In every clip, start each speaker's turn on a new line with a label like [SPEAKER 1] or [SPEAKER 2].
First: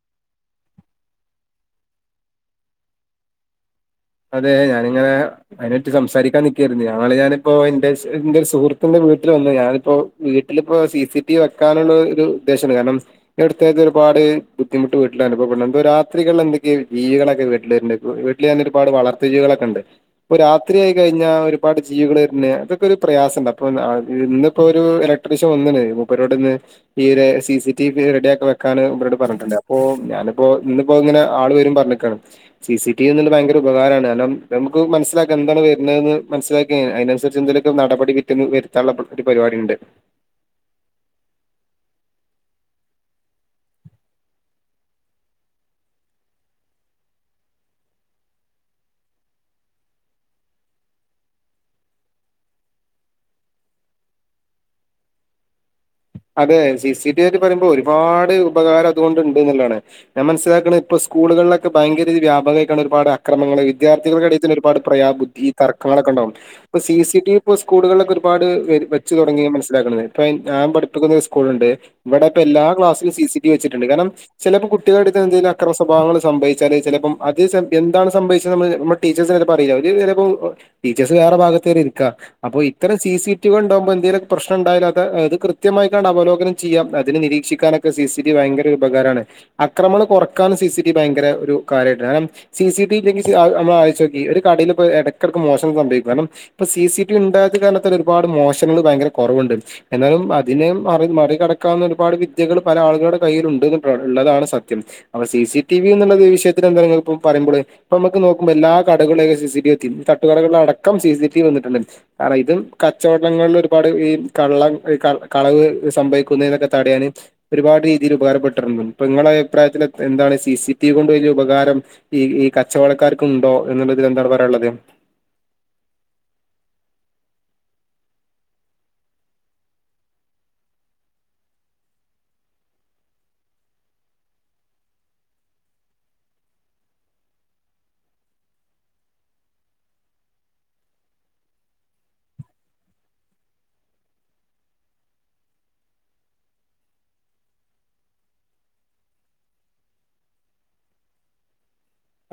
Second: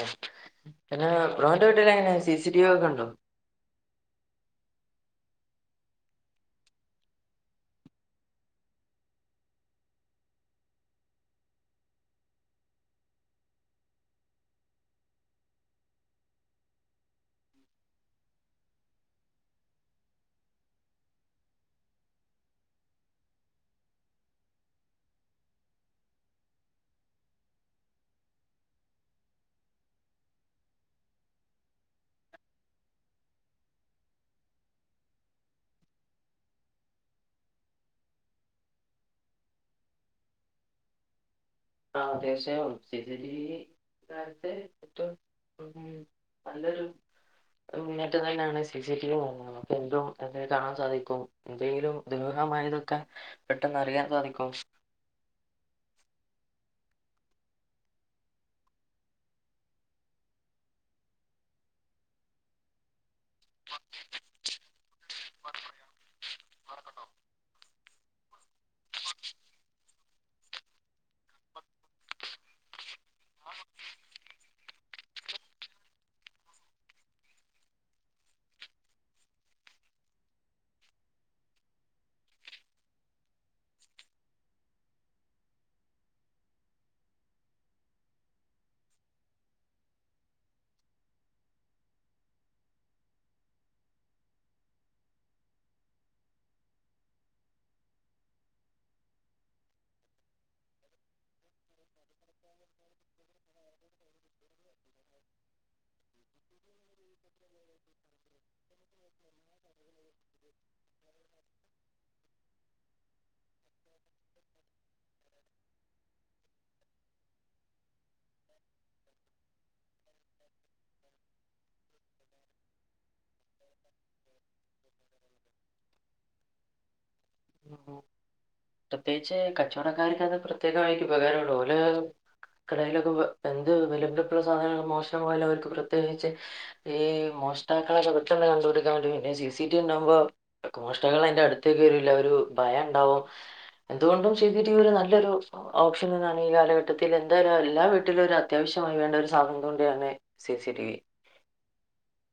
[SPEAKER 1] [unintelligible] പിന്നെ ബ്രോന്റെ വീട്ടിലങ്ങനെ CC TV ഒക്കെ ഉണ്ടോ
[SPEAKER 2] അതെ ഞാനിങ്ങനെ അതിനെപറ്റി സംസാരിക്കാൻ നിക്കായിരുന്നു ഇന്നാളി ഞാനിപ്പോ എന്റെ എന്റെ ഒരു സുഹൃത്തിന്റെ വീട്ടില് വന്ന ഞാനിപ്പോ വീട്ടിലിപ്പോ സി സി ടിവി വെക്കാനുള്ള ഒരു ഉദ്ദേശണ്ട് കാരണം ഈ അടുത്ത കാലത്ത് ഒരുപാട് ബുദ്ധിമുട്ട് വീട്ടിൽ അനുഭവപ്പെടണ്ട് എന്തോ രാത്രികൾ എന്തൊക്കെയ ജീവികളൊക്കെ വീട്ടില വരണണ്ട് വീട്ടിൽ തന്നെ ഒരുപാട് വളർത്ത് ജീവികളൊക്കെ ഉണ്ട് ഇപ്പൊ രാത്രിയായി കഴിഞ്ഞാ ഒരുപാട് ജീവികൾ വര്ന് അതൊക്കെ ഒരു പ്രയാസണ്ട് അപ്പൊ ഇന്നിപ്പോ ഒരു ഇല ക്ട്രീഷന് വന്ന്നേ മൂപ്പരോട്ന്ന് ഈ ഒരു സി സി ടിവി റെഡിയാക്കി വെക്കാന് മൂപ്പരോട് പറഞ്ഞിട്ടുണ്ട് അപ്പോ ഞാനിപ്പോ ഇന്ന് ഇപ്പങ്ങനെ ആള് വെരും പർഞ്ഞ്ക്കാണ് സി സി ടി വി ഇന്ന് ഭയങ്കര ഉപകാരാണ് നമുക്ക് മനസ്സിലാക്കാ എന്താണ് വരുന്നതെന്ന് മനസിലാക്കിയ അയിനനുസരിച്ച് എന്തെലൊക്കെ നടപടി വരുത്താനുള്ള ഒരു പരിപാടി ഉണ്ട്
[SPEAKER 1] ആഹ് തീർച്ചയായും സി സി ടി വി [unintelligible] നല്ലൊരു അഹ് മുന്നേറ്റം തന്നാണ് സി സി ടി വി വാങ്ങണം ഇപ്പെന്തും [unintelligible] കാണാൻ സാധിക്കും എന്തെങ്കിലും ദുരൂഹമായതൊക്കെ പെട്ടെന്ന് അറിയാൻ സാധിക്കും
[SPEAKER 2] അതെ സി സി ടി വിയക്കെ പറിയ്മ്പോ ഒരുപാട് ഉപകാരം അതുകൊണ്ട് ഉണ്ട്ന്ന്ള്ളതാണ് ഞാൻ മന്സിലാക്ക്ണെ ഇപ്പോ സ്കൂളുകള്ലൊക്കെ ഭയങ്കരതി വ്യാപകായിക്കാണ് ഒരുപാട് അക്രമങ്ങള് വിദ്യാർഥികളുടെ എടേത്തന്നൊരു പാട് പ്രയാ ബുദ്ധി തർക്കങ്ങളൊക്കെണ്ടാവും ഇപ്പ സി സി ടി വിപ്പോ സ്കൂളുകള്ലൊക്കെ ഒരുപാട് വെര് വെച്ച് തൊടങ്ങി മനസിലാക്ക്ണമാരുന്ന് ഇപ്പ അയിന് ഞാൻ പഠി ട്ടുക്കുന്ന സ്കൂള്ണ്ട് ഇവടെപ്പോ എല്ലാ ക്ലാസിലും സി സി ടി വി വച്ചിട്ടുണ്ട് കാരണം ചെലെപ്പം കുട്ടികളുടേട്ത്ത് എന്തേലും അക്രമ സ്വഭാവങ്ങൾ സംഭവിച്ചാല് ചെലപ്പം അത്ച്ചാ എന്താണ് സംഭവിച്ചതന്ന് നമ്മ ടീച്ചേഴ്സ് വരെ ഇപ്പറീല ഓല് ചെലപ്പോ ഓഹ് ടീച്ചേഴ്സ് വേറെ ഭാഗത്ത്ല്ലെ ഇരിക്കാ അപ്പൊ ഇത്തരം സി സി ടി വിയള് ഇണ്ടാവുമ്പോ എന്തേലൊക്ക് പ്രശ്ന ഇണ്ടായാല് അത് അത് ക്യ ത്യമായിട്ടത് അവലോകനം ചെയ്യാം അതിന് നിരീക്ഷിക്കാനൊക്കെ സി സി ടി വി ഭയങ്കര ഒരു ഉപകാരാണ് അക്രമണം കൊറക്കാൻ സി സി ടി വി ഭയങ്കര ഒരു കാര്യായിട്ടാ കാരണം സി സി ടി വി ഇല്ലെങ്കി ഇജ്ജ് അഹ് ഞമ്മള് ആലോയ്ച്ചോക്കി ഒരു കടേലിപ്പം എടക്കെടക്ക് മോഷണം സംഭവിക്കും കാരണം ഇപ്പം സി സി ടി വി ഇണ്ടായത് കാരണത്താല് ഒരുപാട് മോഷണങ്ങള് ഭയങ്കര കൊറവ്ണ്ട് എന്നാലും അ തിനേം മറി മറികടക്കാവുന്ന ഒരുപാട് വിദ്യകൾ പല ആളുകളുടെ കയ്യിലുണ്ട്ന്ന്ട്ടോ ഉള്ളതാണ് സത്യം അപ്പോ സി സി ടി വി എന്നുള്ള വി വിഷയത്തില് എന്താണേപ്പം പറയ്മ്പള് ഇപ്പ അമ്മക്ക് നോക്കുമ്പേ എല്ലാ കടക്കുള്ളില് സി സി ടി വി എത്തി തട്ടുകടകള്ലടക്കം സി സി ടി വി വന്നിട്ടുണ്ട് ആടാ ഇതും കച്ചവടങ്ങള്ല് ഒരുപാട് ഈ കള്ളൻ ഏഹ് കള്ളൻ കളവ് ഏഹ് സംഭവിക്കുന്ന ഇതൊക്കെ തടയാന് ഒരുപാട് രീതീല് ഉപകാരപ്പെട്ടിര്ന്ന് ഇപ്പ ഇങ്ങളെ അയിപ്രായത്തില് എൻ എന്താണ് സി സി ടിവി കൊണ്ട് വല്ല്യ ഉപകാരം ഈ ഈ കച്ചവടക്കാർക്കുണ്ടോ എന്നുള്ളതി എന്താണ് പറയാന്ള്ളത്
[SPEAKER 1] [unintelligible] പ്രത്യേയിച്ച് കച്ചവടക്കാർക്കാത് പ്രത്യേകമായിട്ട് ഉപകാരള്ളു ഓല് ക കടേലൊക്കപ്പൊ എന്ത് വില പിടിപ്പുള്ള സാധനങ്ങൾ മോഷണം പോയാലും അവര്ക്ക് പ്രത്യേകിച്ച് ഈ മോഷ്ടാക്കളൊക്കെ പെട്ടന്ന് കണ്ട്പിടിക്കാ വേണ്ടി പിന്നെ സി സി ടി വി ഇണ്ടാവുമ്പോ [unintelligible] മോഷ്ടാക്കള് അയ്ന്റെ അടുത്തേക് വെരൂല്ല ഒരു ഭയണ്ടാവും എന്തുകൊണ്ടും സി സി ടി വി ഒരു നല്ലൊരു ഓ ഓപ്ഷനലാണ് ഈ കാലഘട്ടത്തി എന്തായാലും എല്ലാ വീട്ടിലൊരു അ ത്യാവശ്യമായി വേണ്ട ഒരു സാധനം [unintelligible] സി സി ടി വി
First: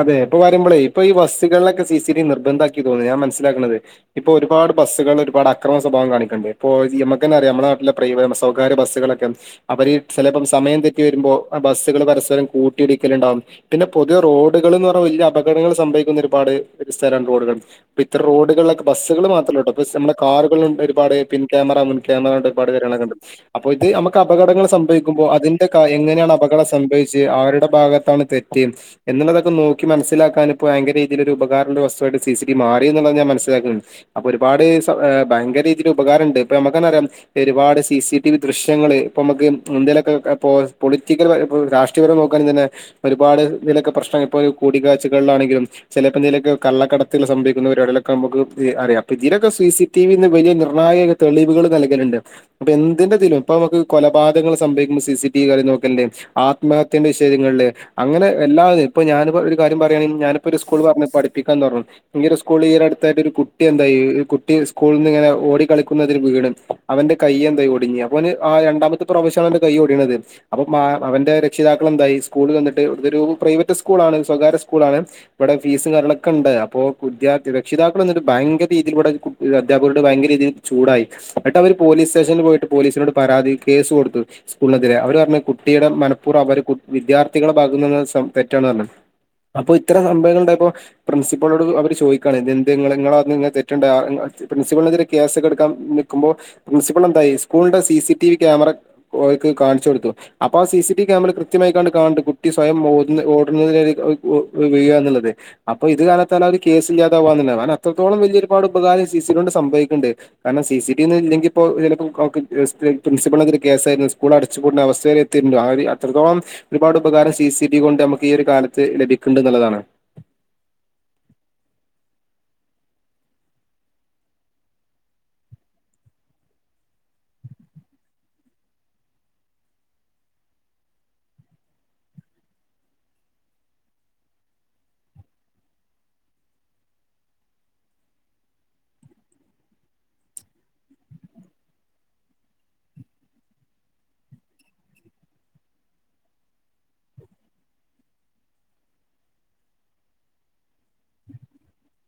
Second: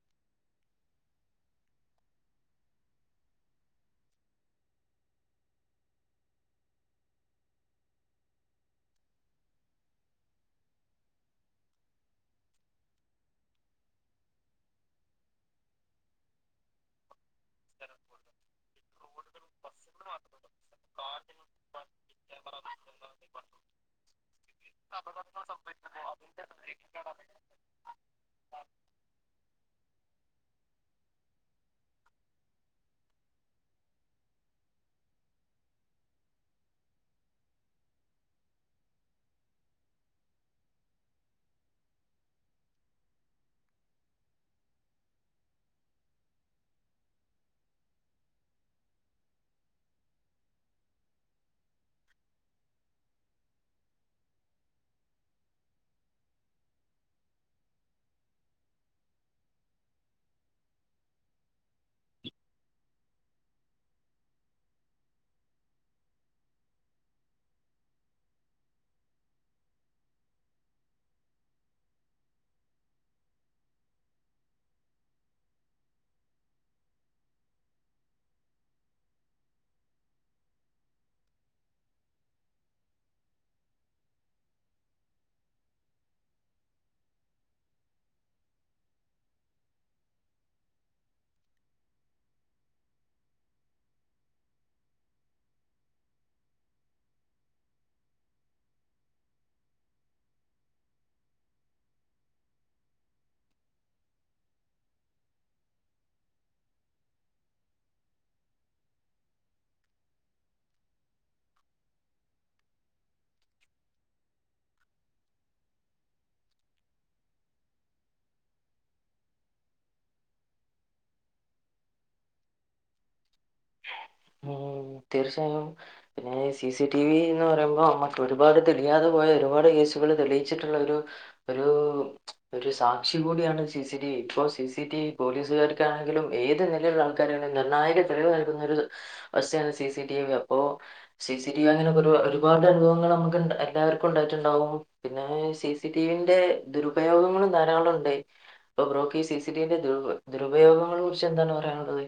[SPEAKER 2] അതെ ഇപ്പള് പറിയ്മ്പളേ ഇപ്പ ഈ ബസ്കള്ലൊക്കെ സി സി ടി വി നിർബന്ധാക്കി തോന്ന്ന്ന് ഞാൻ മന്സ്സിലാക്ക്ണത് ഇപ്പൊ ഒരുപാട് ബസ്സുകള്ല് ഒരുപാട് അക്രമ സ്വഭാവം കാണിക്ക്ണ്ട് ഇപ്പോ [unintelligible] ഞമ്മക്കന്നെറിയാം നമ്മളെ നട്ടിലെ പ്രൈ ബസ്സോ വേറെ ബസ്സ്കളൊക്കെ അവര് ചെലപ്പോം സമയം തെറ്റി വരുമ്പോൾ ബസ്സുകള് പരസ്പരം കൂട്ടി ഇടിക്കല്ണ്ടാവും പിന്നെ പൊതുവേ റോഡുകള്ന്നറഞ്ഞാ വല്ല്യ അപകടങ്ങൾ സംഭവിക്കുന്ന ഒരുപാട് സ്ഥലം റോഡുകൾ അപ്പ ഇത്തരം റോഡുകള്ലൊക്കെ ബസ്സുകള് മാത്രല്ലട്ടോ ബസ്സ് അമ്മടെ കാർകള്ല്ണ്ട് ഒരുപാട് പിൻ ക്യാമറ മുൻ ക്യാമറ ഒരുപാട് വെര്ണക്കണ്ട് അപ്പോ ഇത് അമ്മക്ക് അപകടങ്ങള് സംഭവിക്കുമ്പോ അതിന്റെ കാ എങ്ങനെയാണ് അപകടം സംഭവിച്ചെ
[SPEAKER 1] വി
[SPEAKER 2] ആരുടെ ഭാഗത്താണ് തെറ്റ് എന്നുള്ളതൊ ക്കെ നോക്കി മന്സ്സിലാക്കാന് ഇപ്പോ ഭയങ്കര രീതിയിലൊരു ഉപകാര്ണ വസ്തുവായിട്ട് സി സി ടി വി മാറിന്നുള്ളത് ഞാൻ മന്സിലാക്കി അപ്പൊ ഒരുപാട് സ ഏഹ് ഭയങ്കര രീതീല് ഉപകാരണ്ട് ഇപ്പ ഞമ്മക്കന്നെറിയാ എരുപാട് സി സി ടി വി ദൃശ്യങ്ങള് ഇപ്പൊ അമ്മക്ക് ഉം ഇന്ത്യയിലൊക്കെ ഏഹ് പോ പൊളിറ്റിക്കല് പര ഇപ്പം രാഷ് റ്റുവരവ് നോക്കാന് തന്നെ ഒരുപാട് ഇതിലൊക്കെ പ്രശ്നങ്ങൾ ഇപ്പ അഹ് കൂടികാഴ്ചകളിലാണെങ്കിലും ചെലേപ്പം എന്തെങ്കിലൊക്കെ കള്ളകടത്ത്ല്ലെ സംഭവിക്ക്ന്ന പരിവാടിളൊക്കെ അമ്മക്ക് ഏഹ് അറിയാ അപ്പ ഇതിനൊക്കെ സി സി ടി വിന്ന് വലിയ നിർണായക തെളിവുകള് നല്കല്ണ്ട് അപ്പ എന്തിന്റെതിലും ഇപ്പൊ അമ്മക്ക് കൊലപാതകങ്ങള് സംഭവിക്കുമ്പോ സി സ ടി വി കാര്യം നോക്കല്ണ്ട് ആത്മഹത്യന്റെ വിഷേയങ്ങള്ല് അങ്ങനെ എല്ലാതിന് ഇപ്പ ഞാന്പ്പം ഒരു കാര്യം പറയാണെങ്കി ഞാനിപ്പോ ഒരു സ്കൂള് പർഞ്ഞ് പഠിപ്പിക്കാൻ തൊടർ ഈ ഒരു സ്കൂൾ ഈ അടുത്തായിട്ടൊരു കുട്ടി എന്തായി ഈ കുട്ടി സ്കൂളിന്നിങ്ങനെ ഓടി കളിക്കുന്നതിനിടെ വീണ് അവന്റെ കയ്യെന്തായി ഒടിഞ്ഞ് അപ്പൊ അവന് ആ രണ്ടാമത്തെ പ്രാവശ്യാണ് അവന്റെ കൈ ഓടിയണത് അപ്പൊ മാ അവന്റെ രക്ഷിതാക്കളെന്തായി സ്കൂളിൽ വന്നിട്ട് ഇതൊരു പ്രൈവറ്റ് സ്കൂളാണ് സ്വകാര്യ സ്കൂളാണ് ഇവിടെ ഫീസും കാര്യങ്ങളൊക്കെണ്ട് അപ്പോ വിദ്യർത്ഥി രക്ഷിതാക്കൾ വന്നിട്ട് ഭയങ്കരീതിയിൽ പോയിട്ട് കു അധ്യാപകരോട് ഭയങ്കര രീതിയിൽ ചൂടായി അന്ട്ടവര് പോലീസ്റ്റേഷനിൽ പോയിട്ട് പോലീസിനോട് പരാതി കേസ് കൊടുത്ത് സ്കൂളിനെതിരെ അവര് പറഞ്ഞ് കുട്ടിയുടെ മനഃപ്പൂർവ അവര് വിദ്യാർത്ഥികളെ ഭാഗുത്തു നിന്നുള്ള തെറ്റാന്ന് പറഞ്ഞു അപ്പൊ ഇത്ര സംഭവങ്ങൾ ഉണ്ടായപ്പോ പ്രിൻസിപ്പളോട് അവര് ചോദിക്കാണ് ഇതെന്തേങ്ങളെ ങ്ങളെ ഭാഗത്ത് തെറ്റുണ്ടെ ആ പ്രിൻസിപ്പിളിനെതിരെ കേസെക്കെടുക്കാൻ നിക്കുമ്പോ പ്രിൻസിപ്പാൾ എന്തായി സ്കൂളിന്റെ സിസിടി വി ക്യാമറ ഓലിക്ക് കാണിച്ചു കൊടുത്തു അപ്പൊ ആ സിസി ടിവി ക്യാമറയിൽ കൃത്യമായി കണ്ട് കാണ്ട് കുട്ടി സ്വയം മൊ ഓടുന്നേ വി വിയാന്നുള്ളത് അപ്പൊ ഇത് കാരലത്താലാ അവര് കേസില്ലാതാവാന്നള്ളാണ് അത്രത്തോളം വലിയ ഒരുപാട് ഉപകാരം ഈ സി സി നോട്‌ സംഭവിക്ക്ണ്ട് കാരണം സി സി ടിയൊന്നും ഇല്ലെങ്കിലിപ്പോ ചെലപ്പോ ആക്ക് പ്രിൻസിപ്പളിനെതിരെ കേസായിരുന്നു സ്കൂൾ അടച്ചുപൂട്ടുന്ന അവസ്തേനു അത്രത്തോളം ഒരുപാട് ഉപകാരം സി സിടിവി കൊണ്ട് നമുക്ക് ഈ ഒരു കാലത്ത് ലഭിക്ക്ണ്ട് എന്നുള്ളതാണ്
[SPEAKER 1] ഓ തീർച്ചയായും പിന്നെ സി സി ടി വി എന്ന് പറയുമ്പോ നമ്മക്കൊരുപാട് തെളിയാതെ പോയ ഒരുപാട് കേസുകൾ തെളിയിച്ചിട്ട്ള്ള ഒരു ഒരു ഒരു സാക്ഷി കൂടിയാണ് സി സിടിവി ഇപ്പോ സി സിടിവി പോലീസുകാരും ക്കാണെങ്കിലും ഏത് നെലയുള്ള ആൾക്കാരെയും നിർണായക തെളിവ് [unintelligible] ഒരു അവസ്ഥയാണ് സി സിടി വി അപ്പോ സി സി ടി വി അങ്ങനെ ഒരുപാട് അനുഭവങ്ങൾ മ്മക്ക് ണ്ടാ എല്ലാർക്കും ഉണ്ടായിട്ടുണ്ടാവും പിന്നെ സിസി ടിവിന്റെ ദുരുപയോഗങ്ങളും ധാരാളം ഒണ്ട് ഇപ്പൊ ബ്രോക്ക് സി സി ടിവിന്റെ ദുരുപ ദുരുപയോഗങ്ങളെ കുറിച്ച് എന്താണ് പറയാനുള്ളത്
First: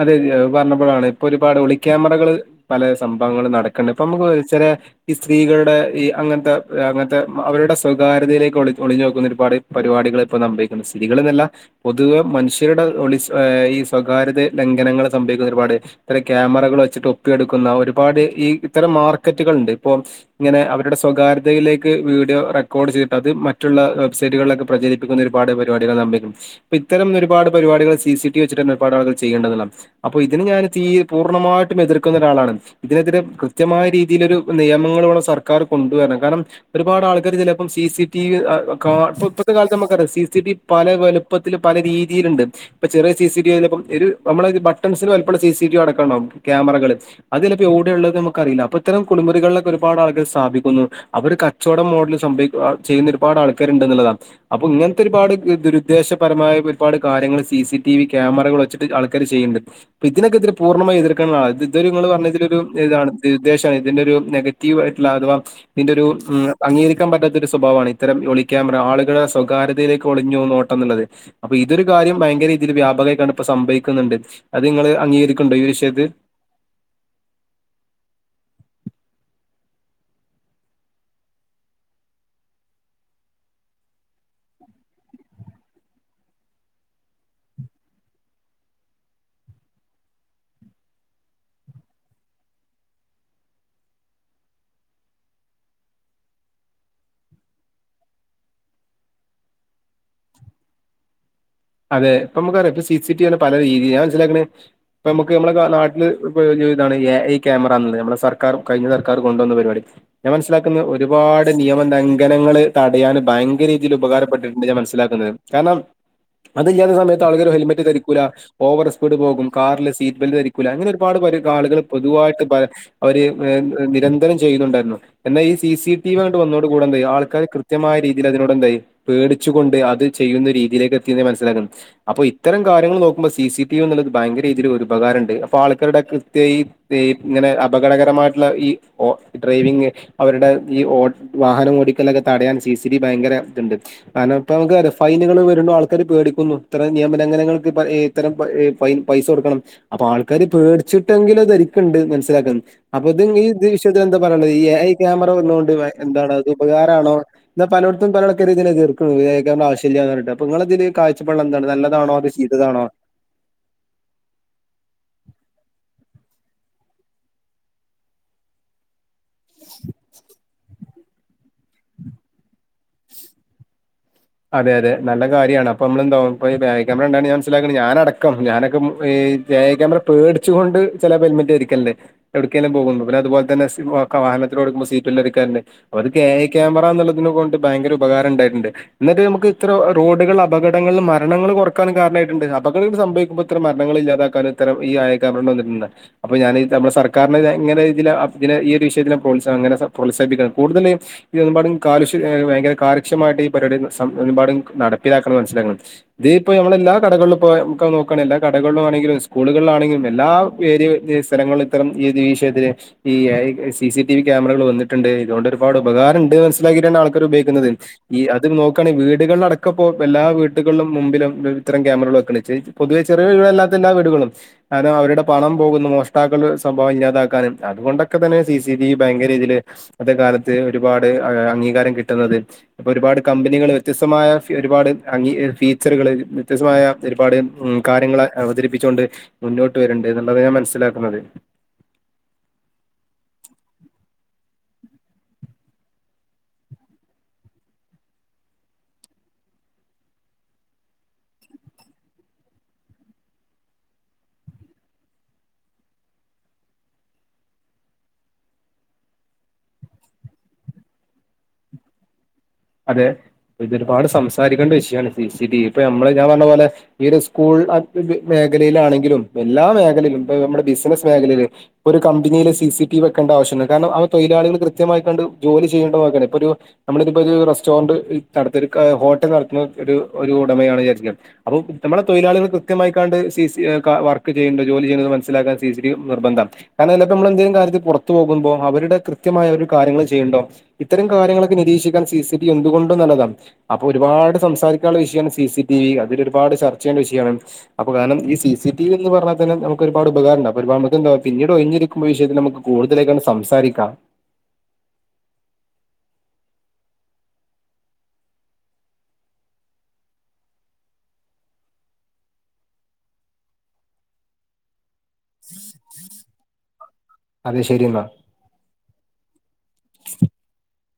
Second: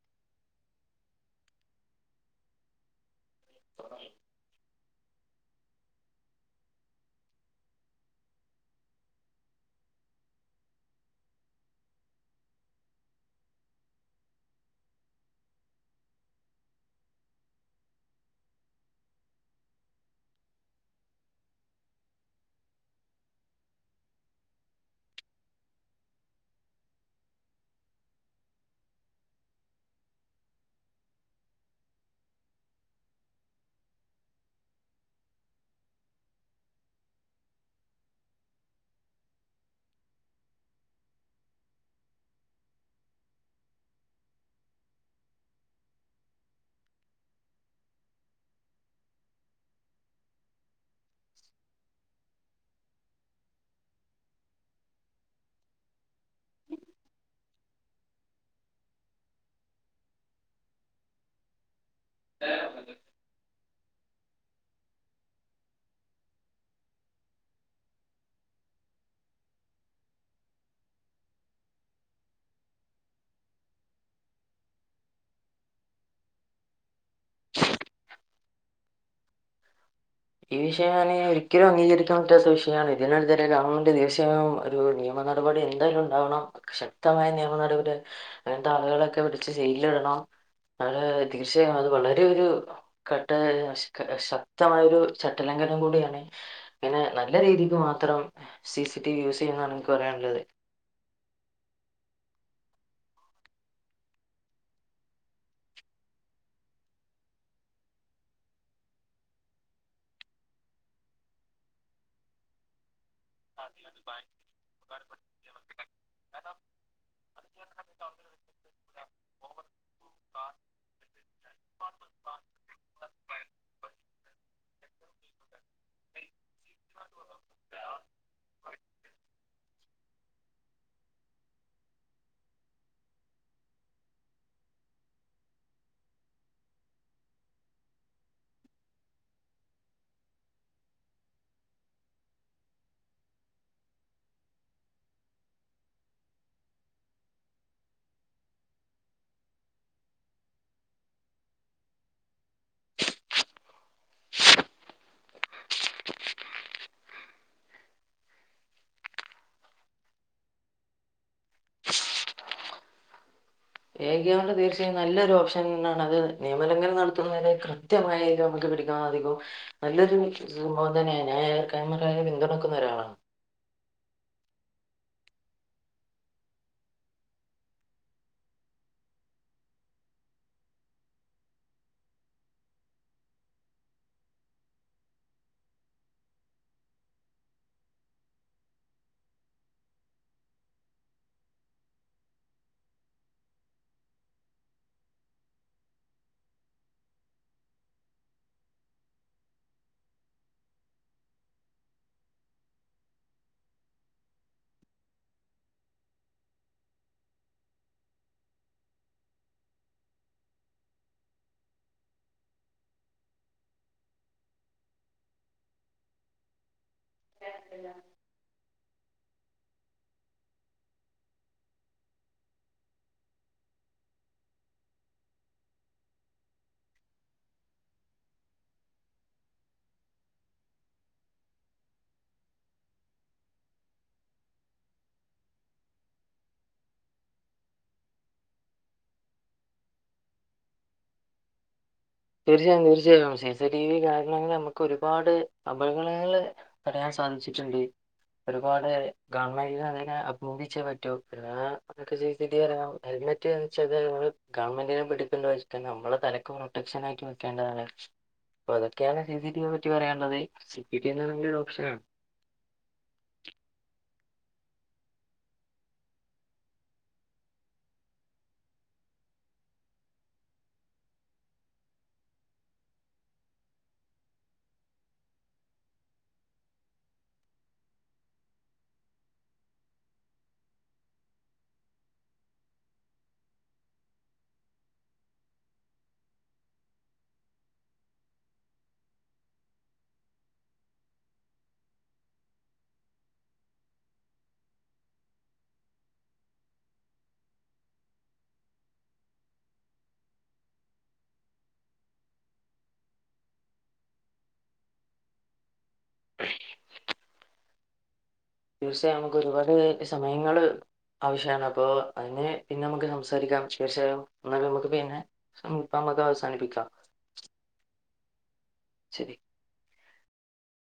[SPEAKER 2] അതെതെ അത് പറഞ്ഞപ്പോളാണ് ഇപ്പൊ ഒരുപാട് ഒളിക്യാമറകള് പലേ സംഭവങ്ങൾ നടക്കണ്ട് ഇപ്പൊ നമുക്ക് ചെല ഈ സ്ത്രീകളുടെ ഈ അങ്ങനത്തെ അങ്ങനത്തെ അവരുടെ സ്വകാര്യതയിലേക്ക് ഒിളി ഒളിഞ്ഞു നോക്കുന്ന ഒരുപാട് പരിപാടികൾ ഇപ്പ സംഭവിക്കുന്നു സ്ത്രീകളെന്നല്ല പൊതുവെ മനുഷ്യരുടെ ഒളി ഈ സ്വകാര്യത ലംഘനങ്ങള് സംഭവിക്കുന്ന ഒരുപാട് ഇത്തരം ക്യാമറകൾ വെച്ചിട്ട് ഒപ്പിയെടുക്കുന്ന ഒരുപാട് ഈ ഇത്തരം മാർക്കറ്റുകളുണ്ട് ഇപ്പൊ ഇങ്ങനെ അവരുടെ സ്വകാര്യതയിലേക്ക് വീഡിയോ റെക്കോഡ് ചെയ്തട്ട് അത് മറ്റുള്ള വെബ്സൈറ്റുകളിലൊക്കെ പ്രചരി പ്പിക്കുന്ന ഒരുപാട് പരിപാടികൾ സംഭവിക്കുന്നു ഇപ്പൊ ഇത്തരം ഒരുപാട് പരിപാടികൾ സി സി ടി വി വെച്ചിട്ടെന്നെ ഒരുപാട് ആളുകൾ ചെയ്യേണ്ടതള്ളാണ് അപ്പൊ ഇതിന് ഞാൻ തീ പൂർണ്ണമായിട്ടും എതിർക്കുന്ന ഒരാളാണ് ഇതിനെതിരെ കൃത്യമായ രീതിയിലൊരു നിയമങ്ങള് ഇവടെ സർക്കാർ കൊണ്ടുവരണം കാരണം ഒരുപാട് ആൾക്കാര് ഇതിനൊപ്പോം സി സി ടി വി അ കാ ഇപ്പത്തെ കാലത്ത് നമുക്കറിയാം സി സി ടി വി പല വലുപ്പത്തിലും പല രീതിയില്ണ്ട് ഇപ്പൊ ചെറിയ സി സി ടി വി യില് ഇപ്പം ഒരു നമ്മള ബട്ടൺസിന് വലപ്പള്ള സി സി ടി വി അടക്കണ്ടാവും ക്യാമറകള് അത് എലപ്പേ എവ്ടയ്ള്ളത് നമക്കറിയില്ല അപ്പൊ ഇത്തരം കുളിമുറികളിലൊക്കെ ഒരുപാട് ആൾക്ക് സ്ഥാപിക്കുന്നു അവര് കച്ചോടം മോഡൽ സംഭവിക്ക ചെയ്യുന്ന ഒരുപാട് ആൾക്കാരുണ്ട്ന്ന്ള്ളതാണ് അപ്പൊ ഇങ്ങനത്തെ ഒരുപാട് ദുരുദ്ദേശപരമായ ഒരുപാട് കാര്യങ്ങൾ സിസി ടിവി ക്യാമറകൾ വെച്ച് ഇത് ആൾക്കാര് ചെയ്യ്ണ്ട് പ്പ ഇതിനൊക്കെതിരെ പൂർണ്ണമായി എതിർക്കേണ്ടതാ ഇത് ഇത്വരെ ഇങ്ങൾ പറഞ്ഞതില് ഒരു ഇതാണ് ദുരുദ്ദേശമാ ഇതിന്റെ ഒരു നെഗറ്റീവ് ആയിട്ടുള്ള അഥവാ ഇതിന്റെ ഒരു അംഗീകരിക്കാൻ പറ്റാത്ത ഒരു സ്വഭാവാണ് ഇത്തരം ഒളി ക്യാമറ ആളുകളെ സ്വകാര്യതയിലേക്ക് ഒളിഞ്ഞു നോ ട്ടംന്ന്ള്ളത് അപ്പ ഇതൊരു കാര്യം ഭയങ്കരീതിൽ വ്യാപകയിട്ടാണ് ഇപ്പൊ സംഭവിക്കുന്നുണ്ട് അത് നിങ്ങള് അംഗീകരിക്ക്ണ്ടോ ഈ വിഷയത്ത്
[SPEAKER 1] ഈ വിഷയം പറഞ്ഞയ്ഞ്ഞ ഒരിക്കലും അഗീകരിക്കാൻ പറ്റാത്ത വിഷയാണ് ഇതിനെതിരെ ഗവൺമെന്റ് തീർച്ചയും ഒരു നിയമ നടപടി എന്തായാലും ഇണ്ടാവണം ശക്തമായ നിയമ നടപടി അങ്ങനത്തെ ആളുകളൊക്കെ പിടിച്ച് ചെയിലിടണം നള് തീർച്ചയായും അത് വളരെ ഒരു ഘട്ട അസ് ശക്തമായൊ ഒരു ചട്ടലംഘനം കൂടിയാണ് അങ്ങനെ നല്ല രീതിൽ മാത്രം സിസി ടിവി യൂസ് ചെയ്യന്നാണ് എനിക്ക് പറയാനുള്ളത്
[SPEAKER 2] അതെ ഇപ്പൊ നമ്മുക്കറിയ ഇപ്പ സി സ ടി വിയണ് പല രീതി ഞാൻ മനസിലാക്ണ് ഇപ്പൊ നമുക്ക് നമ്മള നാട്ടില് വല്ല ഇതാണ് എ ഐ ക്യാമറ എന്നത് നമ്മളെ സർക്കാർ കഴിഞ്ഞ സർക്കാർ കൊണ്ടുവന്ന പരിപാടി ഞാൻ മനസ്സിലാക്കുന്ന ഒരുപാട് നിയമ ലംഘനങ്ങള് തടയാൻ ഭയങ്കര രീതിയിൽ ഉപകാരപ്പെട്ടിട്ടുണ്ട് ഞാൻ മനസിലാക്കുന്നത് കാരണം അതില്ലാത്ത സമയത്ത് ആളുകൾ ഹെൽമെറ്റ് ധരിക്കൂല്ല ഓവർ സ്പീഡ് പോകും കാറിലെ സീറ്റ് ബെൽറ്റ് ധരിക്കൂല അങ്ങനെ ഒരുപാട് ആളുകൾ പൊതുവായിട്ട് ബ അവര് ഹെ നിരന്തരം ചെയ്യുന്നുണ്ടായിരുന്നു എന്നാ ഈ സി സി ടി വി അങ്ങട്ട് വന്നതോട് കൂടന്തയ ആൾ ക്കാർ കൃത്യമായ രീതിയിൽ അതിനോടന്തായി പേടിച്ചുകൊണ്ട് അത് ചെയ്യുന്ന രീതിയിലേക്ക് എത്തിന് മനസ്സിലാക്കൻ അപ്പൊ ഇത്തരം കാര്യങ്ങള് നോക്കുമ്പോ സി സി ടി വി എന്നുള്ളത് ഭയങ്കര രീതിയിൽ ഒരു ഉപകാര ഇണ്ട് അപ്പൊ ആൾക്കാരുടെ കൃത്യഈ ഇപ്പ ഈ ഇങ്ങനെ അപകടകരമായിട്ടുള്ള ഈ ഡ്രൈവിങ് അവരുടെ ഈ ഓ വാഹനം ഓടിക്കലൊക്കെ തടയാൻ സി സി ഡി ഭയങ്കര ഇതുണ്ട് കാരണം അപ്പ നമുക്ക് ഫൈനുകൾ വരുബോ ആൾക്ക ക്കർ പേടിക്കുന്നു ഇത്തം നിയമന ലംഘനങ്ങൾക്ക് ഇത്തരം ഹെ പയ് പൈസ കൊടുക്കണം അപ്പൊ ആൾക്കാര് പേടിച്ചിട്ടെങ്കിലും ധരിക്കുണ്ട് മനസ്സിലാക്കാൻ അപ്പൊ ഇത് ഇത് ഈ വിഷയത്തിന് എന്താ പറയാനുള്ളത് ഈ എ ഐ ക്യാമറ വന്നതൊണ്ട് എന്താണോ അത് ഉപകാരമാണോ ന്നാ പലെട്ത്തും പലൊഅൾക്കാർ ഇതിന് എതിർകുന്നു ഏഐ കെമാരന്റെ ആവശ്യില്ലന്ന്ഞ്ഞർന്നിട്ട് അപ്പ നിങ്ങള് അതില് കാഴ്ചപ്പള്ളം എന്താണ് നല്ലതാണോ അത് ശീതാതാണോ
[SPEAKER 1] ഏക തീർച്ചയായും നല്ലൊരു ഓപ്ഷൻാണ് അത് നിയമലംഘനം നടത്തുന്നതിനെ കൃത്യമായി നമുക്ക് പിടിക്കാൻ അധികം നല്ലൊരു [unintelligible] ഞാൻ പിന്തുണക്കുന്ന ഒരാളാണ്
[SPEAKER 2] അതെ അതെ നല്ല കാര്യണ് അപ്പൊ നമ്മള് ന്താവും ബാക് കേമറ ഉണ്ടായാധൊണ്ട് മനസിലാക്കണ് ഞാനടക്കം ഞാനൊക്കെ ഹെ ഏ ഐ ക്യാമറ പേടിച് കൊണ്ട് ചിലപ്പോ ഹെൽമെറ്റ് ധരിക്കല്ണ്ടേ എടുക്കേലും പോകുന്നു പിന്ന അതുപലെ തന്നെ സ്‌ വാഹനത്തിലോടുക്ക്പോ സീറ്റ്ല്ലാം എടുക്കാണ്ട് അവർക് ഏ ഐ ക്യാമറ എന്നുള്ളതിനെ കൊണ്ട് ഭയങ്കര ഉപകാരം ഉണ്ടായിട്ടുണ്ട് എന്നിട്ട് നമുക്ക് ഇത്ര റോഡുകൾ അപകടങ്ങൾ മരണങ്ങൾ കുറക്കാനും കാരണമായിട്ടുണ്ട് അപകടങ്ങൾ സംഭവിക്കുമ്പോ ഇത്ര മരണങ്ങൾ ഇല്ലാതാക്കും ഇത്തരം ഈ ഏ ഐ കേമറ കൊണ്ട് വന്നിട്ടുണ്ട് അപ്പൊ ഞാൻ ത് നമ്മുടെ സർക്കാരിന എങ്ങനെ ഇതിൽ ഈ ഒരു വിഷയത്തില പ്രോത്സനെ പ്രോത്സാഹിക്കണം കൂടുതലും ഈ ഇന്ന് ഒന്നുപാടിം കാ [unintelligible] ഹെ ഭയങ്കര കാര്യക്ഷ്യമായിട്ട് ഈ പരിപാടിമ്പാടും നടപ്പിലാക്കെന്ന് മനസ്സിലാക്കണം ഇതി ഇപ്പോ നമ്മളെല്ല കടകളിലും നമുക്കാ നോക്കണങ്കിൽ എല്ലാ കടകളില ആണെങ്കിലുംകൂളുകളിലാണെങ്കിലും എല്ലാ വേരി [unintelligible] ഇത്തരങ്ങൾ ഇത്തരം ഈത് ഈ വിസയത്തിൽ ഈ A I C C T V ക്യാമറകൾ വന്നിട്ടുണ്ട് ഇതൊണ്ട് ഒരുപാട് ഉപകാരം ഇണ്ട് മനസിലാക്കിന്നെ ആൾക്ക ക്കാർ ഉപയോഗുന്നത് ഈ അത് നോ ക്കണങ്കിൽ വീടുകളിൽടക്കപ്പോ എല്ലാ വീടുകളിലും മുമ്പിലും ഇത്രം ക്യാമറകൾ വെക്ക [unintelligible] പൊതുവെ ചെറിയ വടുകളൾല്ലാത്തല്ലാ എല്ലാം വീടുകളും കാരണം അവരുടെ പണം പോകുന്നു മോഷ്ടാക്കൾ ഒരു സംഭവം ഇല്ലാതാക്കാനും അതുകൊണ്ടൊക്കെ തന്നെ സി സി ടി വി ഭയങ്കര രീതിയില് ഇപ്പത്തെ കാലത്ത് ഒരുപാട് ഹെ അംഗീകാരം കിട്ടുന്നത് അപ്പൊ ഒരുപാട് കമ്പ നികൾ വ്യത്യസ്തമായ ഫി ഒരുപാട് അങ്കി ഫീച്ചറുകൾ വ്യത്യസ്തമായ ഒരുപാട് ഉ കാര്യങ്ങളെ അവതരിപ്പിച്ചൊണ്ട് മുന്നോട്ട് വരുന്നുണ്ട് എന്നുള്ളത് ഞാൻ മനസ്സിലാക്കുന്നത്
[SPEAKER 1] തീർച്ചയായും തീർച്ചയായും സി സി ടി വി കാരണ നമുക്ക് ഒരുപാട് അപകടങ്ങൾ തടയാൻ സാധിച്ചിട്ടുണ്ട് ഒരുപാട് ഗവൺമെന്റിന് അതിനെ അഭിനന്ദിച്ചേ പറ്റോ പിന്നെ അതൊക്കെ ചെയ്തിട്ടെ ഹെൽമെറ്റ് എ വെച്ച് കഴിഞ്ഞ നമ്മള് ഗവൺമെന്റിനെ പിടിക്കോാ നമ്മള് തലക്കും പ്രക്ഷനയിട്ട് വെക്കേണ്ടതാണ് [unintelligible] അപ്പ അതോക്കെയാണ് സി സി ടി വിയെ പറ്റി പറയാനിള്ളത് സി സ ടി എന്ന് പറ ഒരു ഓപ്ഷനാണ്.
[SPEAKER 2] അതെ ഇതൊരുപാട് സംസാരിക്കണ്ട വിഷയമാണ് സി സി ടി വി ഇപ്പൊ ഞമ്മള് ഞാൻ പറഞ്ഞ പോലെ ഈ ഒരു സ്കൂൾ അൻ പിപെ മേഖലയിലാണെങ്കിലും എല്ലാ മേഖലയിലും ഇപ്പോ നമ്മടെ ബിസിനസ് മേഖലയില്, ഒരു കമ്പനിയിലെ സി സി ടി വെക്കണ്ട ആവശ്യുണ്ട് കാരണം അവ തൊഴിലാളികൾ കൃത്യമായി കണ്ട് ജോലി ചെയ്യേണ്ടത് നോക്കയാണ് ഇപ്പൊ ഒരു നമ്മള് ഇപ്പോന്നെ ഒരു റെസ്റ്റോറന്റ് നടത്തി എടുക്ക ഒരു ഹോട്ടൽ നടത്തുന്ന ഒരു ഒരു ഉടമയാണ് വിചാരിക്ക [unintelligible] അപ്പൊ നമ്മളെ തൊഴിലാളികൾ കൃത്യമായികാണ്ട് സി സി ക വർക്ക് ചെയ്യണ്ടോ ജോലി ചെയ്യണത് മനസ്സിലാക്കാൻ സി സി ടി നിർബന്ധ. കാരണം ചെലപ്പോ നമ്മളെന്തേം കാര്യത്തി പൊറത്തു പോകുമ്പോ അവരുടെ കൃത്യമായ ഒരു കാര്യങ്ങള് ചെയ്യണ്ടോ ഇത്തരം കാര്യങ്ങളൊക്കെ നിരീക്ഷിക്കാൻ സി സി ടി എന്തുകൊണ്ടും നല്ലതാണ്. അപ്പൊ ഒരുപാട് സംസാരിക്കാനുള്ള വിഷയമാണ് സി സി ടി വി അതിൽ ഒരുപാട് ചർച്ച ചെയ്യേണ്ട വിഷയമാണ്. അപ്പ കാരണം ഈി സി ടി വി എന്ന് പറഞ്ഞാത്തന്നെ നമുക്ക് ഒരുപാട് ഉപകാരിണ്ടാവും അ [unintelligible] ഒരു നമു എന്ത പിന്നീട് ഒഴിഞ്ഞൊരു വിഷയത്തില് നമുക്ക് കൂടുതലായിക്കാണ്ട് സംസാരിക്കാം.
[SPEAKER 1] അ തീർച്ചയായും നമുക്ക് ഒരുപാട് സമയങ്ങള് ആവശ്യാണ് അപ്പൊ അതിന് പിന്നെ നമുക്ക് സംസാരിക്കാം തീർച്ചയായും എന്നാല് നമുക്ക് പിന്നെ [unintelligible] നമ്മക്ക് അവസാനിപ്പിക്കാം.
[SPEAKER 2] അത് ശെരിന്നാ.
[SPEAKER 1] ശരി.